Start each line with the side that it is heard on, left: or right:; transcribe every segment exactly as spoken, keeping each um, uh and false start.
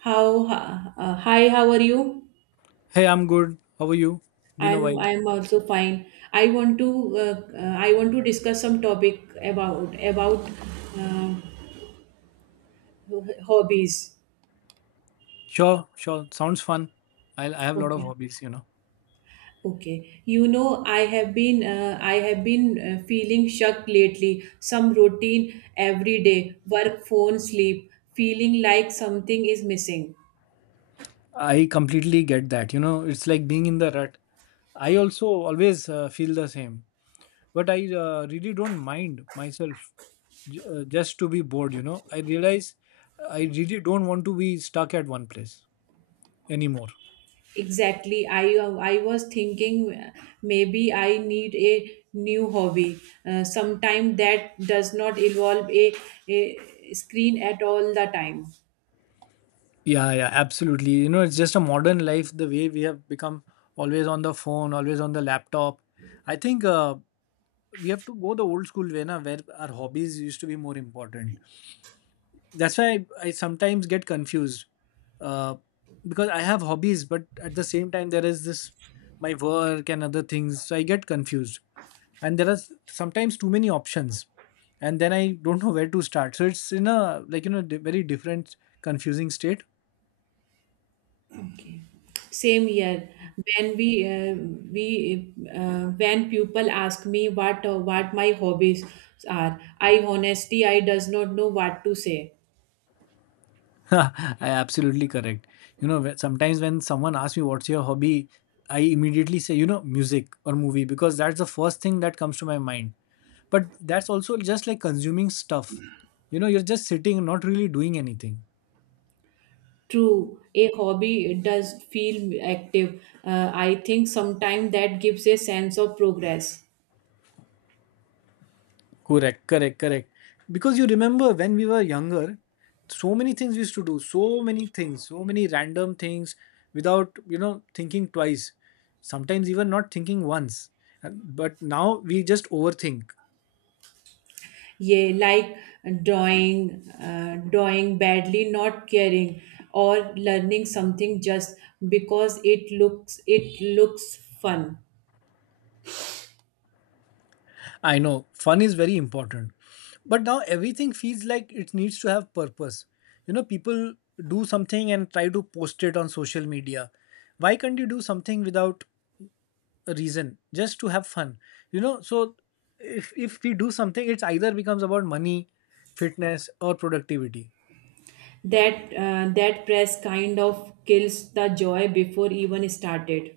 right: How uh, uh, Hi, how are you?
left: Hey, I'm good. How are you? Been a
right: I'm
left: while.
right: I'm also fine. I want to uh, uh, I want to discuss some topic about about uh, hobbies.
left: Sure, sure. Sounds fun. I I have a lot of
right: Okay.
left: hobbies, you know.
right: Okay. You know, I have been uh, I have been uh, feeling shocked lately. Some routine every day, work, phone, sleep, feeling like something is missing.
left: I completely get that. You know, it's like being in the rut. I also always uh, feel the same. But I uh, really don't mind myself j- uh, just to be bored, you know. I realize I really don't want to be stuck at one place anymore.
right: Exactly. I I was thinking uh, maybe I need a new hobby. Uh, sometime that does not involve a, a screen at all the time.
left: Yeah, yeah, absolutely. You know, it's just a modern life, the way we have become always on the phone, always on the laptop. I think uh, we have to go the old school way na, where our hobbies used to be more important. That's why i, I sometimes get confused, uh, because I have hobbies, but at the same time there is this my work and other things, so I get confused. And there are s- sometimes too many options, and then I don't know where to start. So it's in a, like, you know, di- very different confusing state.
right: Okay. Same here. When we uh, we uh, when people ask me what uh, what my hobbies are, I honestly I does not know what to say.
left: Absolutely correct. You know, whe- sometimes when someone asks me what's your hobby, I immediately say, you know, music or movie because that's the first thing that comes to my mind. But that's also just like consuming stuff. You know, you're just sitting, not really doing anything.
right: True, a hobby does feel active. Uh, I think sometimes that gives a sense of progress.
left: Correct, correct, correct. Because you remember when we were younger, so many things we used to do, so many things, so many random things without, you know, thinking twice, sometimes even not thinking once. And- But now we just overthink.
right: Yeah, like drawing uh, drawing badly, not caring, or learning something just because it looks it looks fun.
left: I know fun is very important, but now everything feels like it needs to have purpose. You know, people do something and try to post it on social media. Why can't you do something without a reason, just to have fun? You know, so if if we do something, it's either becomes about money, fitness, or productivity.
right: That uh, that press kind of kills the joy before even started.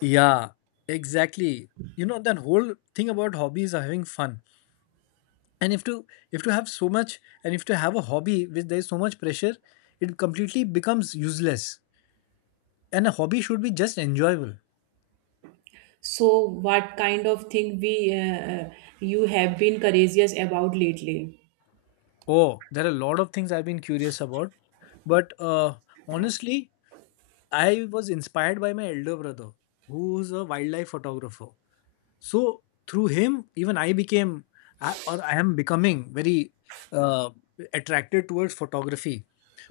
left: Yeah, exactly. You know, that whole thing about hobbies are having fun, and if to if to have so much, and if to have a hobby which there is so much pressure, it completely becomes useless. And a hobby should be just enjoyable.
right: So what kind of thing we uh, uh, you have been courageous about lately?
left: Oh, there are a lot of things I've been curious about, but uh, honestly, I was inspired by my elder brother, who's a wildlife photographer. So through him, even i became I- or I am becoming very uh, attracted towards photography,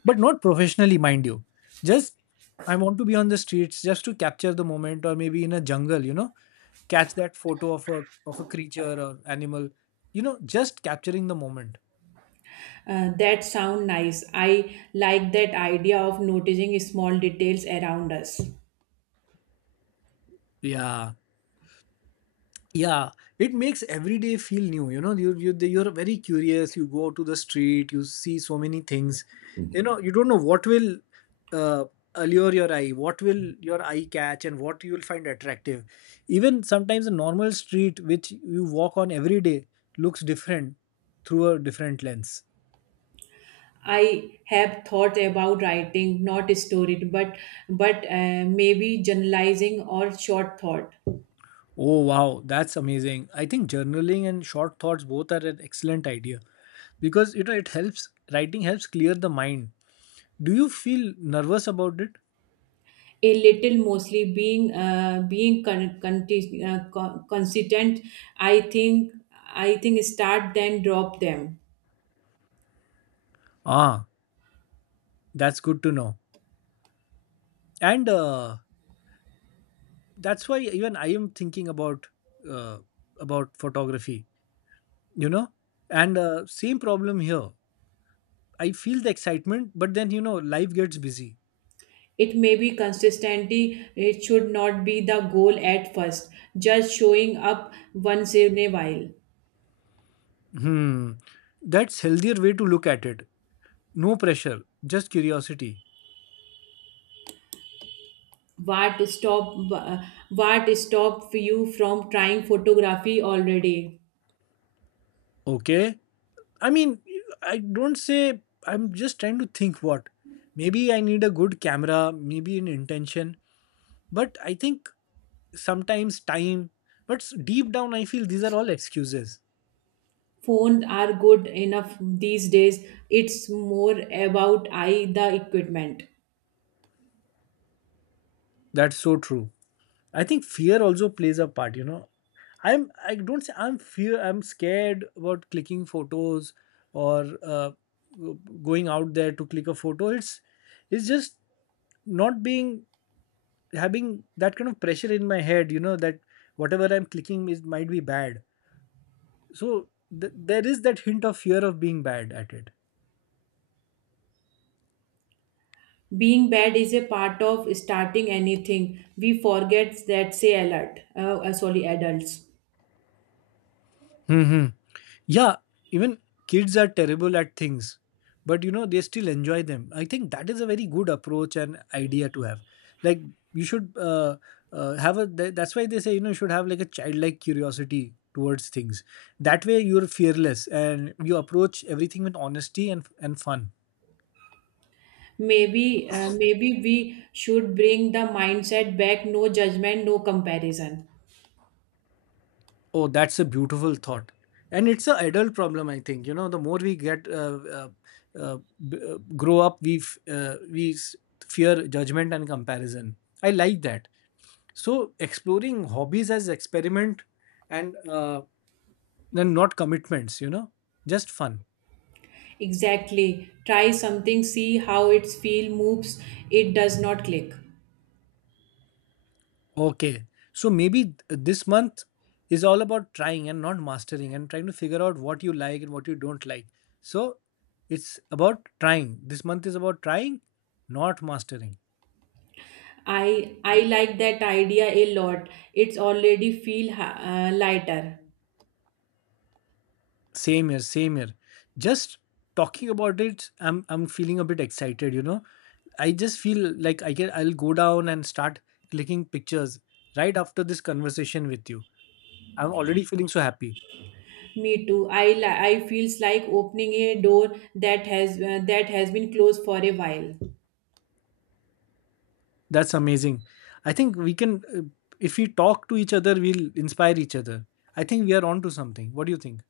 left: but not professionally, mind you. Just I want to be on the streets just to capture the moment, or maybe in a jungle, you know, catch that photo of a of a creature or animal, you know, just capturing the moment.
right: uh, That sound nice. I like that idea of noticing small details around us.
left: Yeah, yeah, it makes every day feel new. You know, you you you're very curious. You go to the street, you see so many things. You know, you don't know what will uh, allure your eye, what will your eye catch, and what you will find attractive. Even sometimes a normal street which you walk on every day looks different through a different lens.
right: I have thought about writing, not storied, but but uh, maybe generalizing or short thought.
left: Oh wow, that's amazing. I think journaling and short thoughts both are an excellent idea, because you know, it helps, writing helps clear the mind. Do you feel nervous about it?
right: A little, mostly being uh, being con- conti- uh, co- consistent. I think I think start then drop them.
left: Ah, that's good to know. And uh, that's why even I am thinking about, uh, about photography, you know. And uh, same problem here. I feel the excitement, but then you know, life gets busy.
right: It may be consistency. It should not be the goal at first. Just showing up once in a while.
left: Hmm, that's healthier way to look at it. No pressure, just curiosity.
right: What stop uh, what stop you from trying photography already?
left: Okay. I mean, I don't say. I'm just trying to think what. Maybe I need a good camera. Maybe an intention. But I think sometimes time, but deep down I feel these are all excuses.
right: Phones are good enough these days. It's more about I the equipment.
left: That's so true. I think fear also plays a part, you know. I'm i don't say I'm fear, I'm scared about clicking photos, or uh, going out there to click a photo. It's it's just not being, having that kind of pressure in my head, you know, that whatever I'm clicking is might be bad. So th- there is that hint of fear of being bad at it.
right: Being bad is a part of starting anything. We forget that, say alert, uh, uh, sorry, adults.
left: Hmm. Yeah, even kids are terrible at things, but you know, they still enjoy them. I think that is a very good approach and idea to have. Like, you should uh, uh, have a, th- that's why they say, you know, you should have like a childlike curiosity towards things. That way, you're fearless and you approach everything with honesty and, and fun.
right: Maybe uh, maybe we should bring the mindset back, no judgment, no comparison.
left: Oh, that's a beautiful thought. And it's a adult problem, I think. You know, the more we get uh, uh, uh, b- uh, grow up, we f- uh, we s- fear judgment and comparison. I like that. So, exploring hobbies as experiment, and uh, then not commitments, you know, just fun.
right: Exactly, try something, see how its feel moves, it does not click.
left: Okay. So maybe th- this month is all about trying and not mastering, and trying to figure out what you like and what you don't like. So it's about trying. This month is about trying, not mastering.
right: I i like that idea a lot. It's already feel ha- uh, lighter.
left: Same here, same here. Just talking about it, I'm I'm feeling a bit excited, you know. I just feel like I can I'll go down and start clicking pictures right after this conversation with you. I'm already feeling so happy.
right: Me too. I li- I feels like opening a door that has uh, that has been closed for a while.
left: That's amazing. I think we can, uh, if we talk to each other, we'll inspire each other. I think we are on to something. What do you think?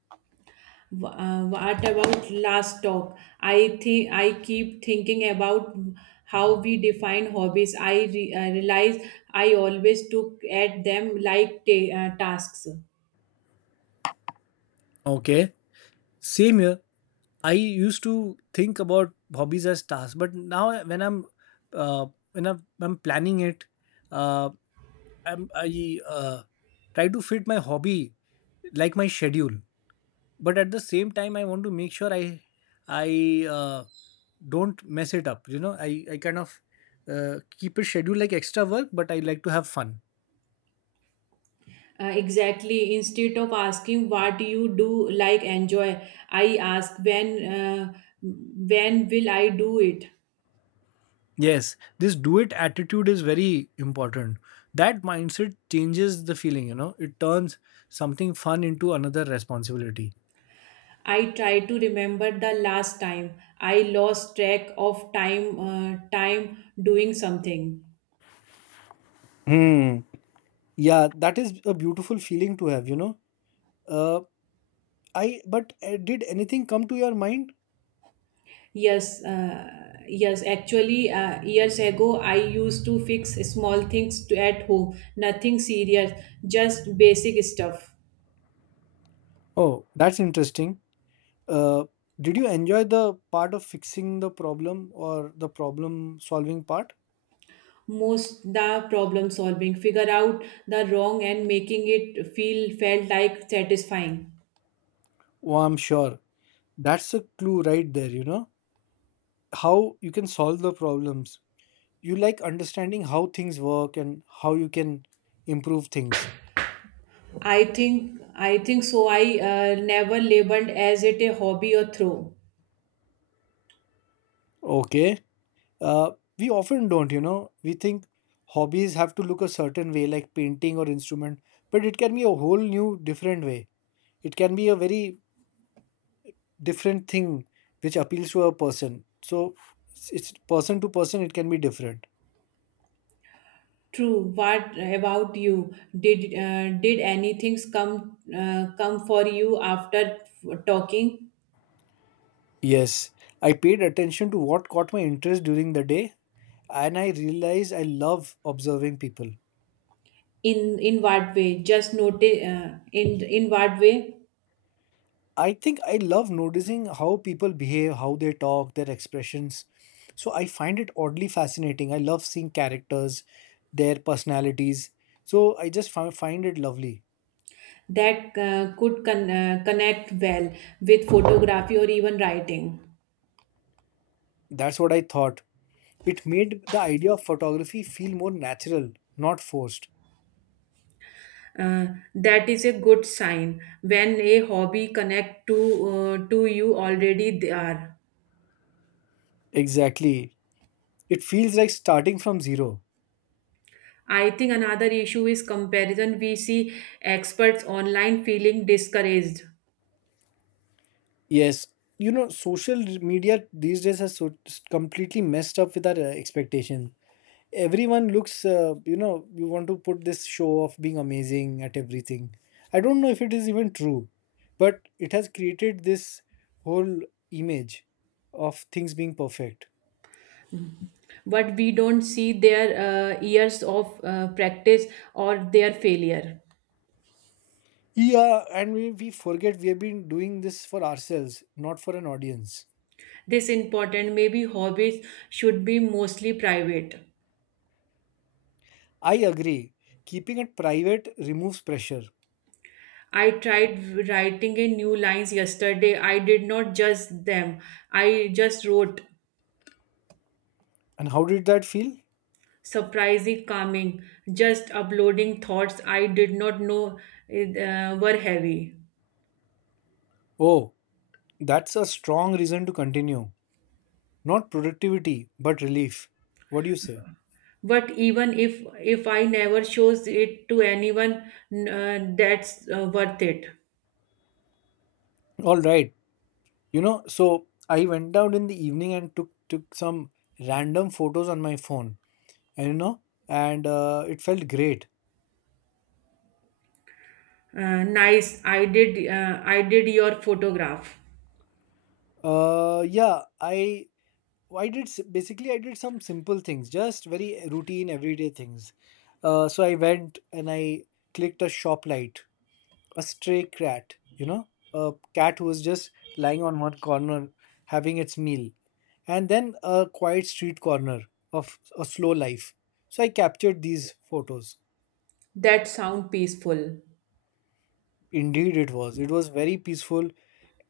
right: W- Uh, what about last talk? I think I keep thinking about how we define hobbies. I re- uh, realize I always took at them like ta- uh, tasks.
left: Okay, same here. I used to think about hobbies as tasks, but now when I'm uh, when I'm, I'm planning it, uh, I'm, I uh, try to fit my hobby like my schedule, but at the same time, I want to make sure I I uh, don't mess it up. You know, I I kind of uh, keep a schedule like extra work, but I like to have fun.
right: Uh, exactly. Instead of asking what do you do like enjoy, I ask when uh, when will I do it.
left: Yes, this do it attitude is very important. That mindset changes the feeling. You know, it turns something fun into another responsibility.
right: I try to remember the last time I lost track of time uh, time doing something.
left: Hmm. Yeah, that is a beautiful feeling to have, you know. Uh, I but uh, did anything come to your mind?
right: Yes, uh, yes. Actually, uh, years ago, I used to fix small things to, at home. Nothing serious, just basic stuff.
left: Oh, that's interesting. Uh, did you enjoy the part of fixing the problem, or the problem solving part?
right: Most the problem solving, figure out the wrong and making it feel felt like satisfying.
left: Oh, I'm sure. That's a clue right there, you know? How you can solve the problems. You like understanding how things work and how you can improve things.
right: I think I think so. I uh, never labeled as it a hobby or throw.
left: Okay. Uh, we often don't, you know? We think hobbies have to look a certain way, like painting or instrument, but it can be a whole new different way. It can be a very different thing which appeals to a person. So it's person to person, it can be different.
right: True. What about you? Did uh, did anything come uh, come for you after talking?
left: Yes, I paid attention to what caught my interest during the day, and I realized I love observing people.
right: In in what way? Just notice uh, in in what way?
left: I think I love noticing how people behave, how they talk, their expressions. So I find it oddly fascinating. I love seeing characters, their personalities. So I just fi- find it lovely.
right: That uh, could con- uh, connect well with photography or even writing.
left: That's what I thought. It made the idea of photography feel more natural, not forced.
right: Uh, that is a good sign when a hobby connect to uh, to you already they are.
left: Exactly. It feels like starting from zero.
right: I think another issue is comparison. We see experts online feeling discouraged.
left: Yes. You know, social media these days has so completely messed up with our uh, expectation. Everyone looks, uh, you know, you want to put this show of being amazing at everything. I don't know if it is even true, but it has created this whole image of things being perfect.
right: But we don't see their uh, years of uh, practice or their failure.
left: Yeah, and we, we forget we have been doing this for ourselves, not for an audience.
right: This important, maybe hobbies should be mostly private.
left: I agree. Keeping it private removes pressure.
right: I tried writing a new lines yesterday. I did not judge them. I just wrote
left: And how did that feel?
right: surprising calming, just uploading thoughts I did not know uh, were heavy.
left: Oh, that's a strong reason to continue. Not productivity, but relief. What do you say?
right: But even if if I never shows it to anyone, n- uh, that's uh, worth it.
left: All right. You know, so I went out in the evening and took took some random photos on my phone. And you know, and uh, it felt great.
right: Uh, nice. I did. Uh, I did your photograph.
left: Uh, yeah, I I did s- basically I did some simple things, just very routine everyday things. Uh, so I went and I clicked a shop light, a stray cat, you know, a cat who was just lying on one corner having its meal, and then a quiet street corner of a slow life. So I captured these photos.
right: That sound peaceful.
left: Indeed, it was. It was very peaceful.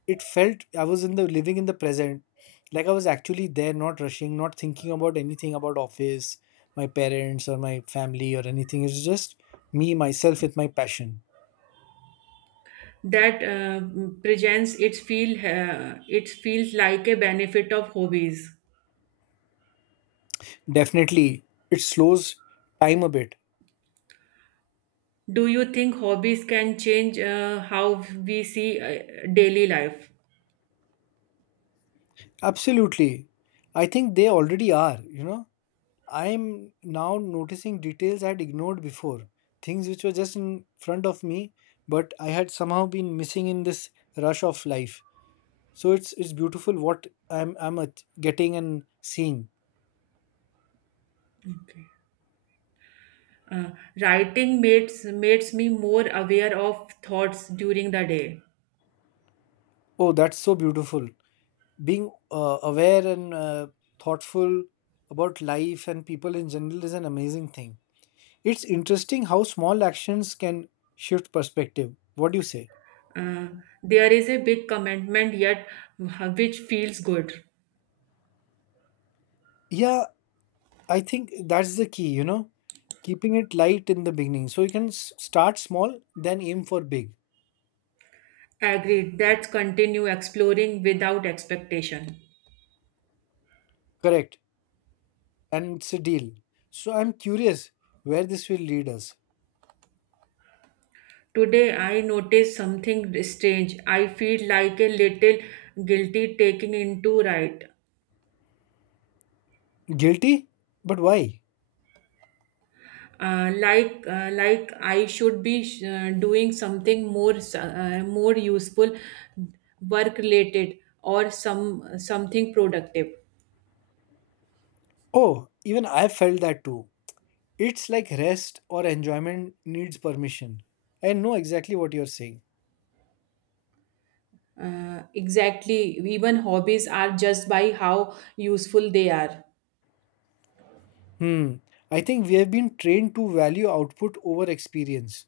left: It felt I was in the, living in the present, like I was actually there, not rushing, not thinking about anything, about office, my parents, or my family, or anything. It's just me, myself, with my passion.
right: That uh, presents it feel. Uh, it feels like a benefit of hobbies.
left: Definitely, it slows time a bit.
right: Do you think hobbies can change uh, how we see uh, daily life?
left: Absolutely. I think they already are, you know. I'm now noticing details I had ignored before, things which were just in front of me, but I had somehow been missing in this rush of life. So it's it's beautiful what I'm I'm at- getting and seeing.
right: Okay. Uh, Writing makes makes me more aware of thoughts during the day.
left: Oh, that's so beautiful. Being uh, aware and uh, thoughtful about life and people in general is an amazing thing. It's interesting how small actions can shift perspective. What do you say?
right: Uh, there is a big commitment, yet uh, which feels good.
left: Yeah, I think that's the key, you know, keeping it light in the beginning. So you can s- start small, then aim for big.
right: Agreed. Let's continue exploring without expectation.
left: Correct. And it's a deal. So I'm curious where this will lead us.
right: Today I noticed something strange. I feel like a little guilty taking into right.
left: Guilty? But why?
right: Uh, like uh, like I should be uh, doing something more uh, more useful, work related or some something productive.
left: Oh, even I felt that too. It's like rest or enjoyment needs permission. I know exactly what you're saying.
right: Uh, exactly. Even hobbies are just by how useful they are.
left: Hmm. I think we have been trained to value output over experience.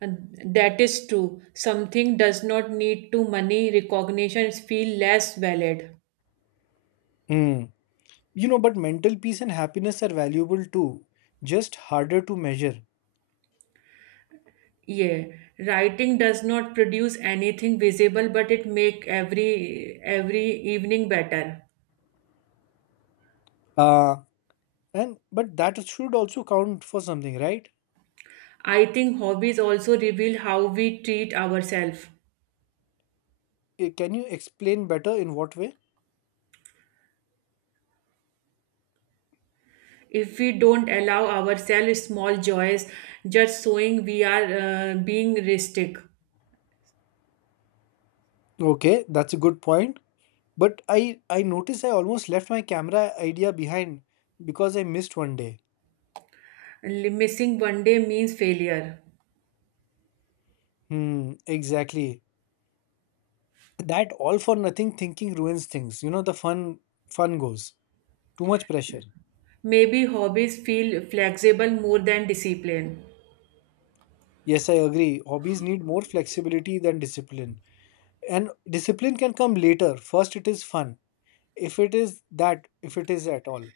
right: And that is true. Something does not need to money recognitions feel less valid.
left: Hmm. You know, but mental peace and happiness are valuable too, just harder to measure.
right: Yeah, writing does not produce anything visible, but it make every every evening better.
left: Uh, and but that should also count for something, right?
right: I think hobbies also reveal how we treat ourselves.
left: Eh, Can you explain better in what way?
right: If we don't allow ourselves small joys, just showing we are uh, being realistic.
left: Okay, that's a good point. But I I noticed I almost left my camera idea behind because I missed one day.
right: Li- Missing one day means failure.
left: Hmm, exactly. That all for nothing thinking ruins things. You know, the fun fun goes. Too much pressure.
right: Maybe hobbies feel flexible more than discipline.
left: Yes, I agree. Hobbies need more flexibility than discipline. And discipline can come later. First it is fun. If it is that, if it is at all.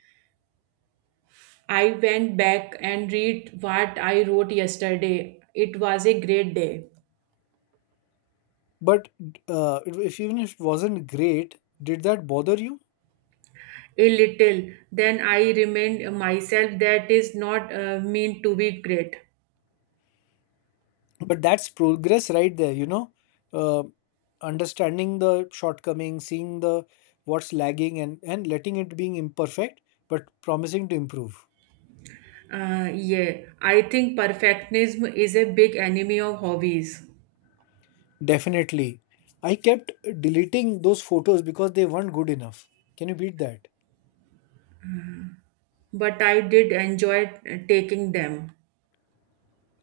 right: I went back and read what I wrote yesterday. It was a great day.
left: But uh, it- if even if it wasn't great, did that bother you?
right: A little. Then I remind myself that is not uh, meant to be great.
left: But that's progress right there, you know. Uh, Understanding the shortcomings, seeing the what's lagging, and and letting it being imperfect, but promising to improve.
right: Uh, yeah, I think perfectionism is a big enemy of hobbies,
left: Definitely, I kept deleting those photos because they weren't good enough. Can you beat that?
right: but I did enjoy uh, taking them.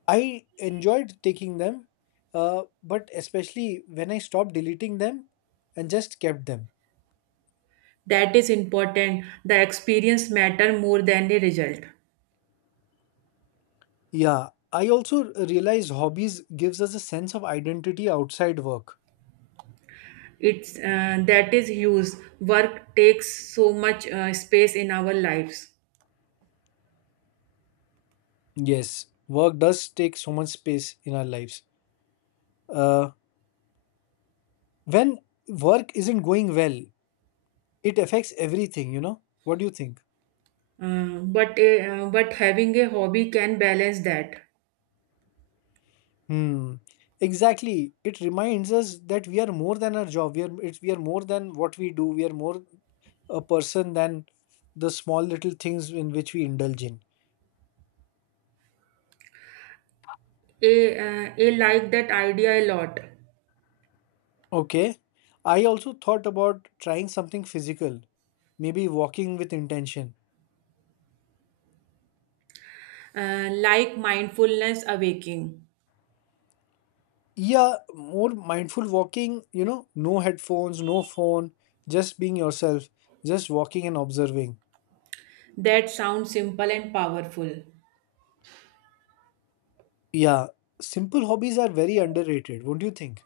left: I enjoyed taking them, uh, but especially when I stopped deleting them and just kept them.
right: That is important. The experience matter more than the result.
left: Yeah, I also realized hobbies gives us a sense of identity outside work.
right: It's uh, That is huge. Work takes so much uh, space in our lives.
left: Yes, work does take so much space in our lives. Uh, when work isn't going well, it affects everything, you know? What do you think?
right: Uh, but a, uh, but having a hobby can balance that.
left: Hmm. Exactly. It reminds us that we are more than our job. We are it's, we are more than what we do. We are more a person than the small little things in which we indulge in.
right: A, uh, a Like that idea a lot.
left: Okay. I also thought about trying something physical, maybe walking with intention.
right: Uh, like mindfulness awaking.
left: Yeah, more mindful walking, you know, no headphones, no phone, just being yourself, just walking and observing.
right: That sounds simple and powerful.
left: Yeah, simple hobbies are very underrated, won't you think?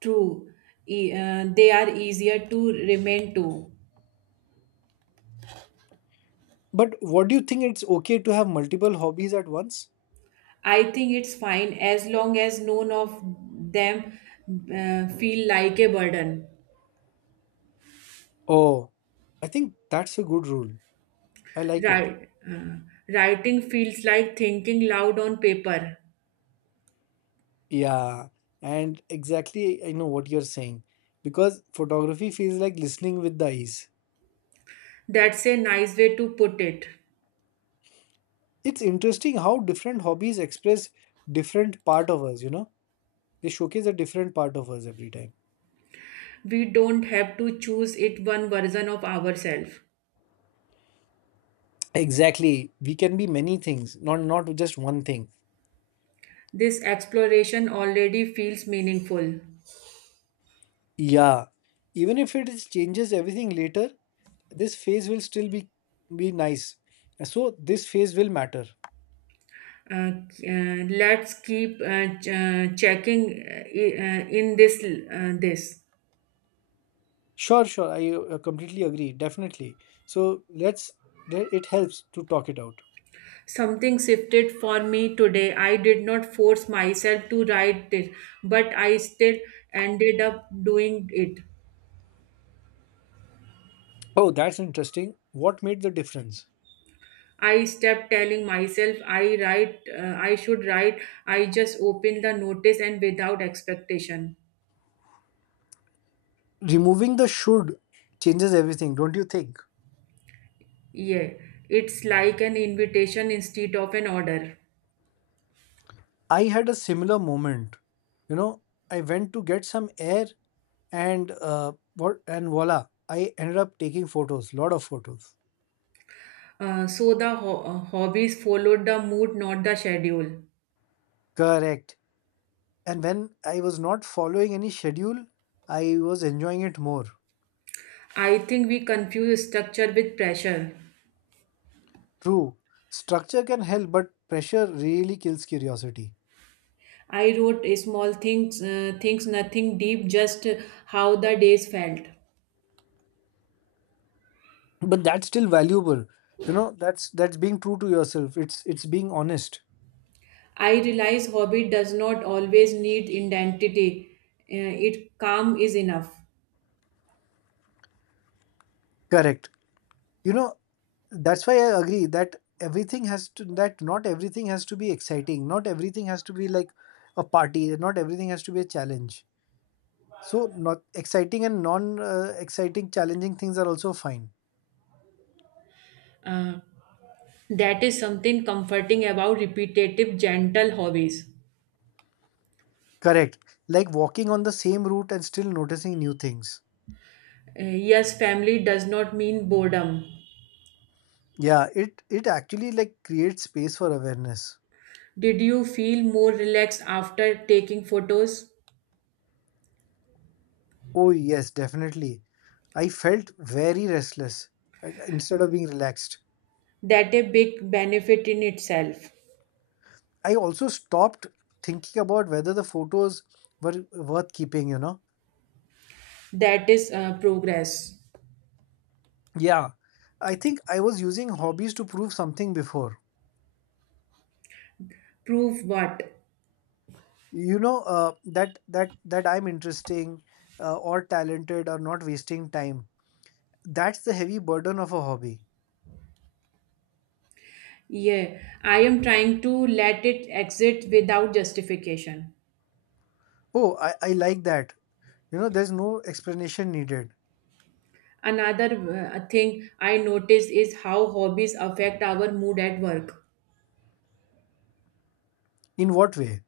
right: True, E- uh, they are easier to remain to.
left: But what do you think it's okay to have multiple hobbies at once?
right: I think it's fine as long as none of them uh, feel like a burden.
left: Oh, I think that's a good rule. I like it.
right: Right, uh, writing feels like thinking loud on paper.
left: Yeah, and exactly, I know what you're saying because photography feels like listening with the eyes.
right: That's a nice way to put it.
left: It's interesting how different hobbies express different part of us, you know? They showcase a different part of us every time.
right: We don't have to choose it one version of ourselves.
left: Exactly. We can be many things, not not just one thing.
right: This exploration already feels meaningful.
left: Yeah. Even if it is changes everything later, this phase will still be be nice. So this phase will matter.
right: Uh, uh, let's keep uh, ch- uh, checking uh, i- uh, in this uh, this
left: Sure, sure. I uh, completely agree. Definitely. So let's, le- it helps to talk it out.
right: Something shifted for me today. I did not force myself to write it, but I still ended up doing it.
left: Oh, that's interesting. What made the difference?
right: I stopped telling myself i write uh, i should write. I just opened the notice and without expectation.
left: Removing the should changes everything, don't you think?
right: Yeah, it's like an invitation instead of an order.
left: I had a similar moment. You know, I went to get some air and uh, what and voila, I ended up taking photos, lot of photos.
right: Uh, so the ho- uh, hobbies followed the mood, not the schedule.
left: Correct. And when I was not following any schedule, I was enjoying it more.
right: I think we confuse structure with pressure.
left: True, structure can help, but pressure really kills curiosity.
right: I wrote a small things, uh, things nothing deep, just how the days felt.
left: But that's still valuable. You know, that's that's being true to yourself. It's it's being honest.
right: I realize hobby does not always need identity. Uh, it calm is enough.
left: Correct. You know, that's why I agree that everything has to that not everything has to be exciting. Not everything has to be like a party. Not everything has to be a challenge. So not exciting and non uh, exciting challenging things are also fine.
right: Uh, that is something comforting about repetitive, gentle hobbies.
left: Correct. Like walking on the same route and still noticing new things.
right: Uh, yes, family does not mean boredom.
left: Yeah, it it actually like creates space for awareness.
right: Did you feel more relaxed after taking photos?
left: Oh yes, definitely. I felt very restless and- instead of being relaxed.
right: That a big benefit in itself.
left: I also stopped thinking about whether the photos were worth keeping, you know.
right: That is uh, progress.
left: Yeah. I think I was using hobbies to prove something before.
right: Prove what?
left: You know, uh, that that that I'm interesting uh, or talented or not wasting time. That's the heavy burden of a hobby.
right: Yeah, I am trying to let it exit without justification.
left: Oh, I, I like that. You know, there's no explanation needed.
right: Another uh, thing I noticed is how hobbies affect our mood at work.
left: In what way?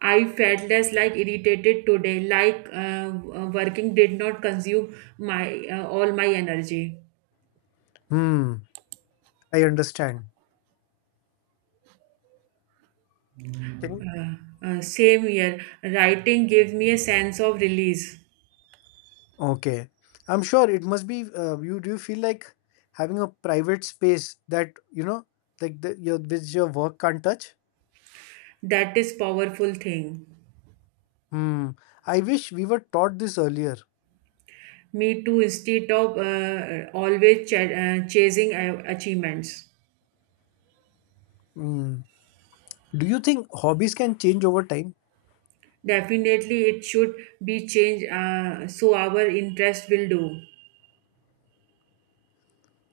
right: I felt less like irritated today, like uh, uh, working did not consume my uh, all my energy.
left: Hmm, I understand. Can you?
right: Uh, uh, same here. Writing gave me a sense of release.
left: Okay. I'm sure it must be uh, you do you feel like having a private space that you know like the, your which your work can't touch?
right: That is powerful thing.
left: Hmm. I wish we were taught this earlier.
right: Me too. Instead of uh, always ch- uh, chasing uh, achievements,
left: Hmm. Do you think hobbies can change over time?
right: definitely it should be changed. Uh, so our interest will do.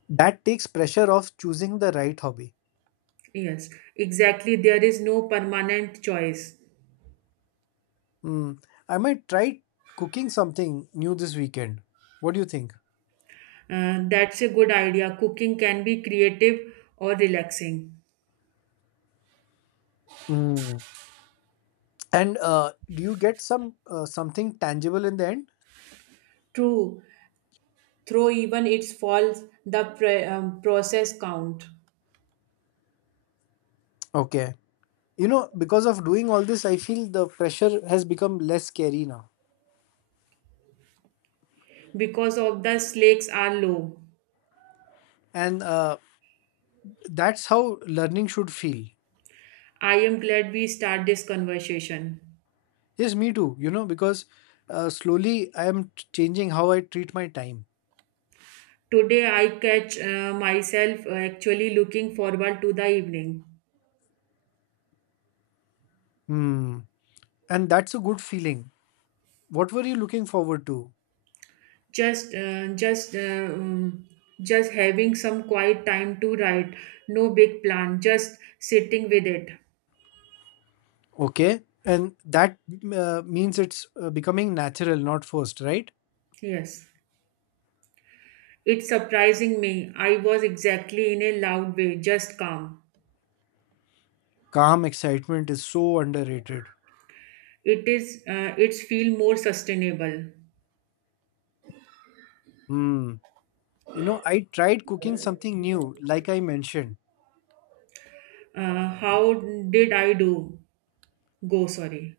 left: That takes pressure off choosing the right hobby.
right: Yes, exactly. There is no permanent choice.
left: Hmm. I might try cooking something new this weekend. What do you think?
right: Uh, that's a good idea. Cooking can be creative or relaxing.
left: Hmm. And uh, do you get some uh, something tangible in the end?
right: True. Through even its faults, the pre- um, process count.
left: Okay. You know, because of doing all this I feel the pressure has become less scary now,
right: Because of the slakes are low.
left: and uh, that's how learning should feel.
right: I am glad we start this conversation.
left: Yes, me too, you know, because uh, slowly I am t- changing how I treat my time.
right: Today I catch uh, myself uh, actually looking forward to the evening.
left: Hmm. And that's a good feeling. What were you looking forward to?
right: Just uh, just uh, um, just having some quiet time to write. No big plan, just sitting with it.
left: Okay. And that uh, means it's uh, becoming natural, not forced, right?
right: Yes. It's surprising me. I was exactly in a loud way, just calm.
left: Calm excitement is so underrated.
right: It is uh, it's feel more sustainable.
left: Hmm. You know, I tried cooking something new, like I mentioned.
right: Uh, how did I do? Go sorry.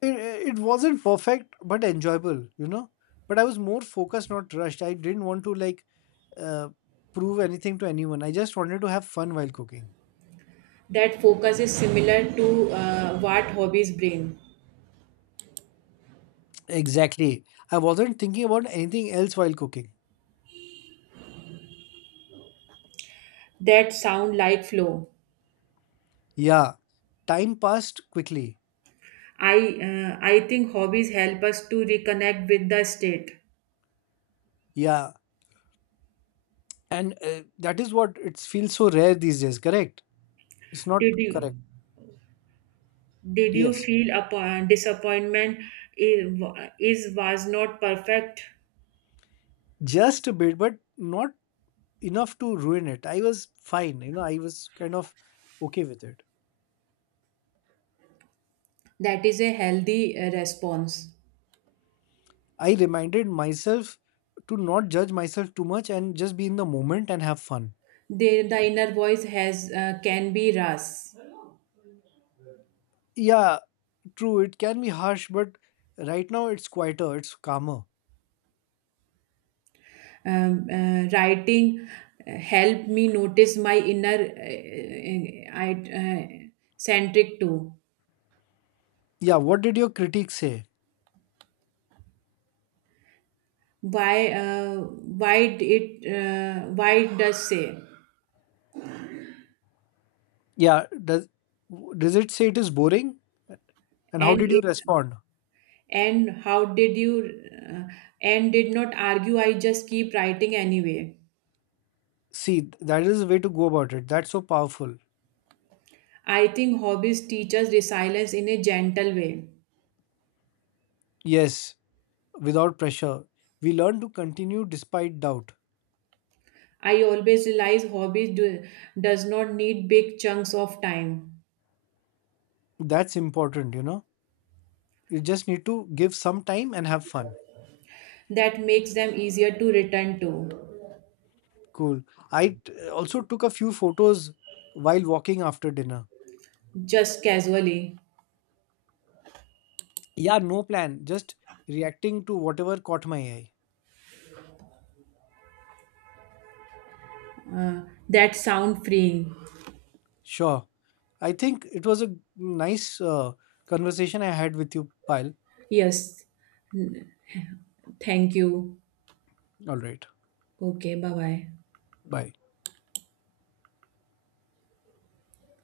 left: it, it wasn't perfect, but enjoyable, you know. But I was more focused, not rushed. I didn't want to like uh, prove anything to anyone. I just wanted to have fun while cooking.
right: That focus is similar to uh, what hobbies bring.
left: Exactly. I wasn't thinking about anything else while cooking.
right: That sound like flow.
left: Yeah, time passed quickly.
right: I uh, i think hobbies help us to reconnect with the state.
left: Yeah, and uh, that is what it feels so rare these days, correct? It's not
right: did you
left: correct.
right: did you
left: Yes.
right: feel upon disappointment? Is, is was not perfect?
left: Just a bit, but not enough to ruin it. I was fine, you know. I was kind of okay with it.
right: That is a healthy uh, response.
left: I reminded myself to not judge myself too much and just be in the moment and have fun.
right: The, the inner voice has uh, can be ras.
left: Yeah, true, it can be harsh, but right now it's quieter, it's calmer.
right: Um, uh, writing uh, helped me notice my inner uh, uh, I, uh, centric too.
left: Yeah, what did your critique say?
right: Why uh, why d- it uh, why it does say?
left: Yeah, does does it say it is boring? And how
right: and
left: did you
right: it
left: respond?
right: and how did you uh, and did not argue. I just keep writing anyway.
left: See, that is the way to go about it. That's so powerful.
right: I think hobbies teach us resilience in a gentle way.
left: Yes, without pressure. We learn to continue despite doubt.
right: I always realize hobbies do, does not need big chunks of time.
left: That's important, you know. You just need to give some time and have fun.
right: That makes them easier to return to.
left: Cool. I t- also took a few photos while walking after dinner.
right: Just casually.
left: Yeah, no plan, just reacting to whatever caught my eye.
right: uh, that sound freeing.
left: Sure. I think it was a nice uh, conversation I had with you, Pyle.
right: Yes, thank you.
left: All right.
right: Okay, bye bye.
left: Bye.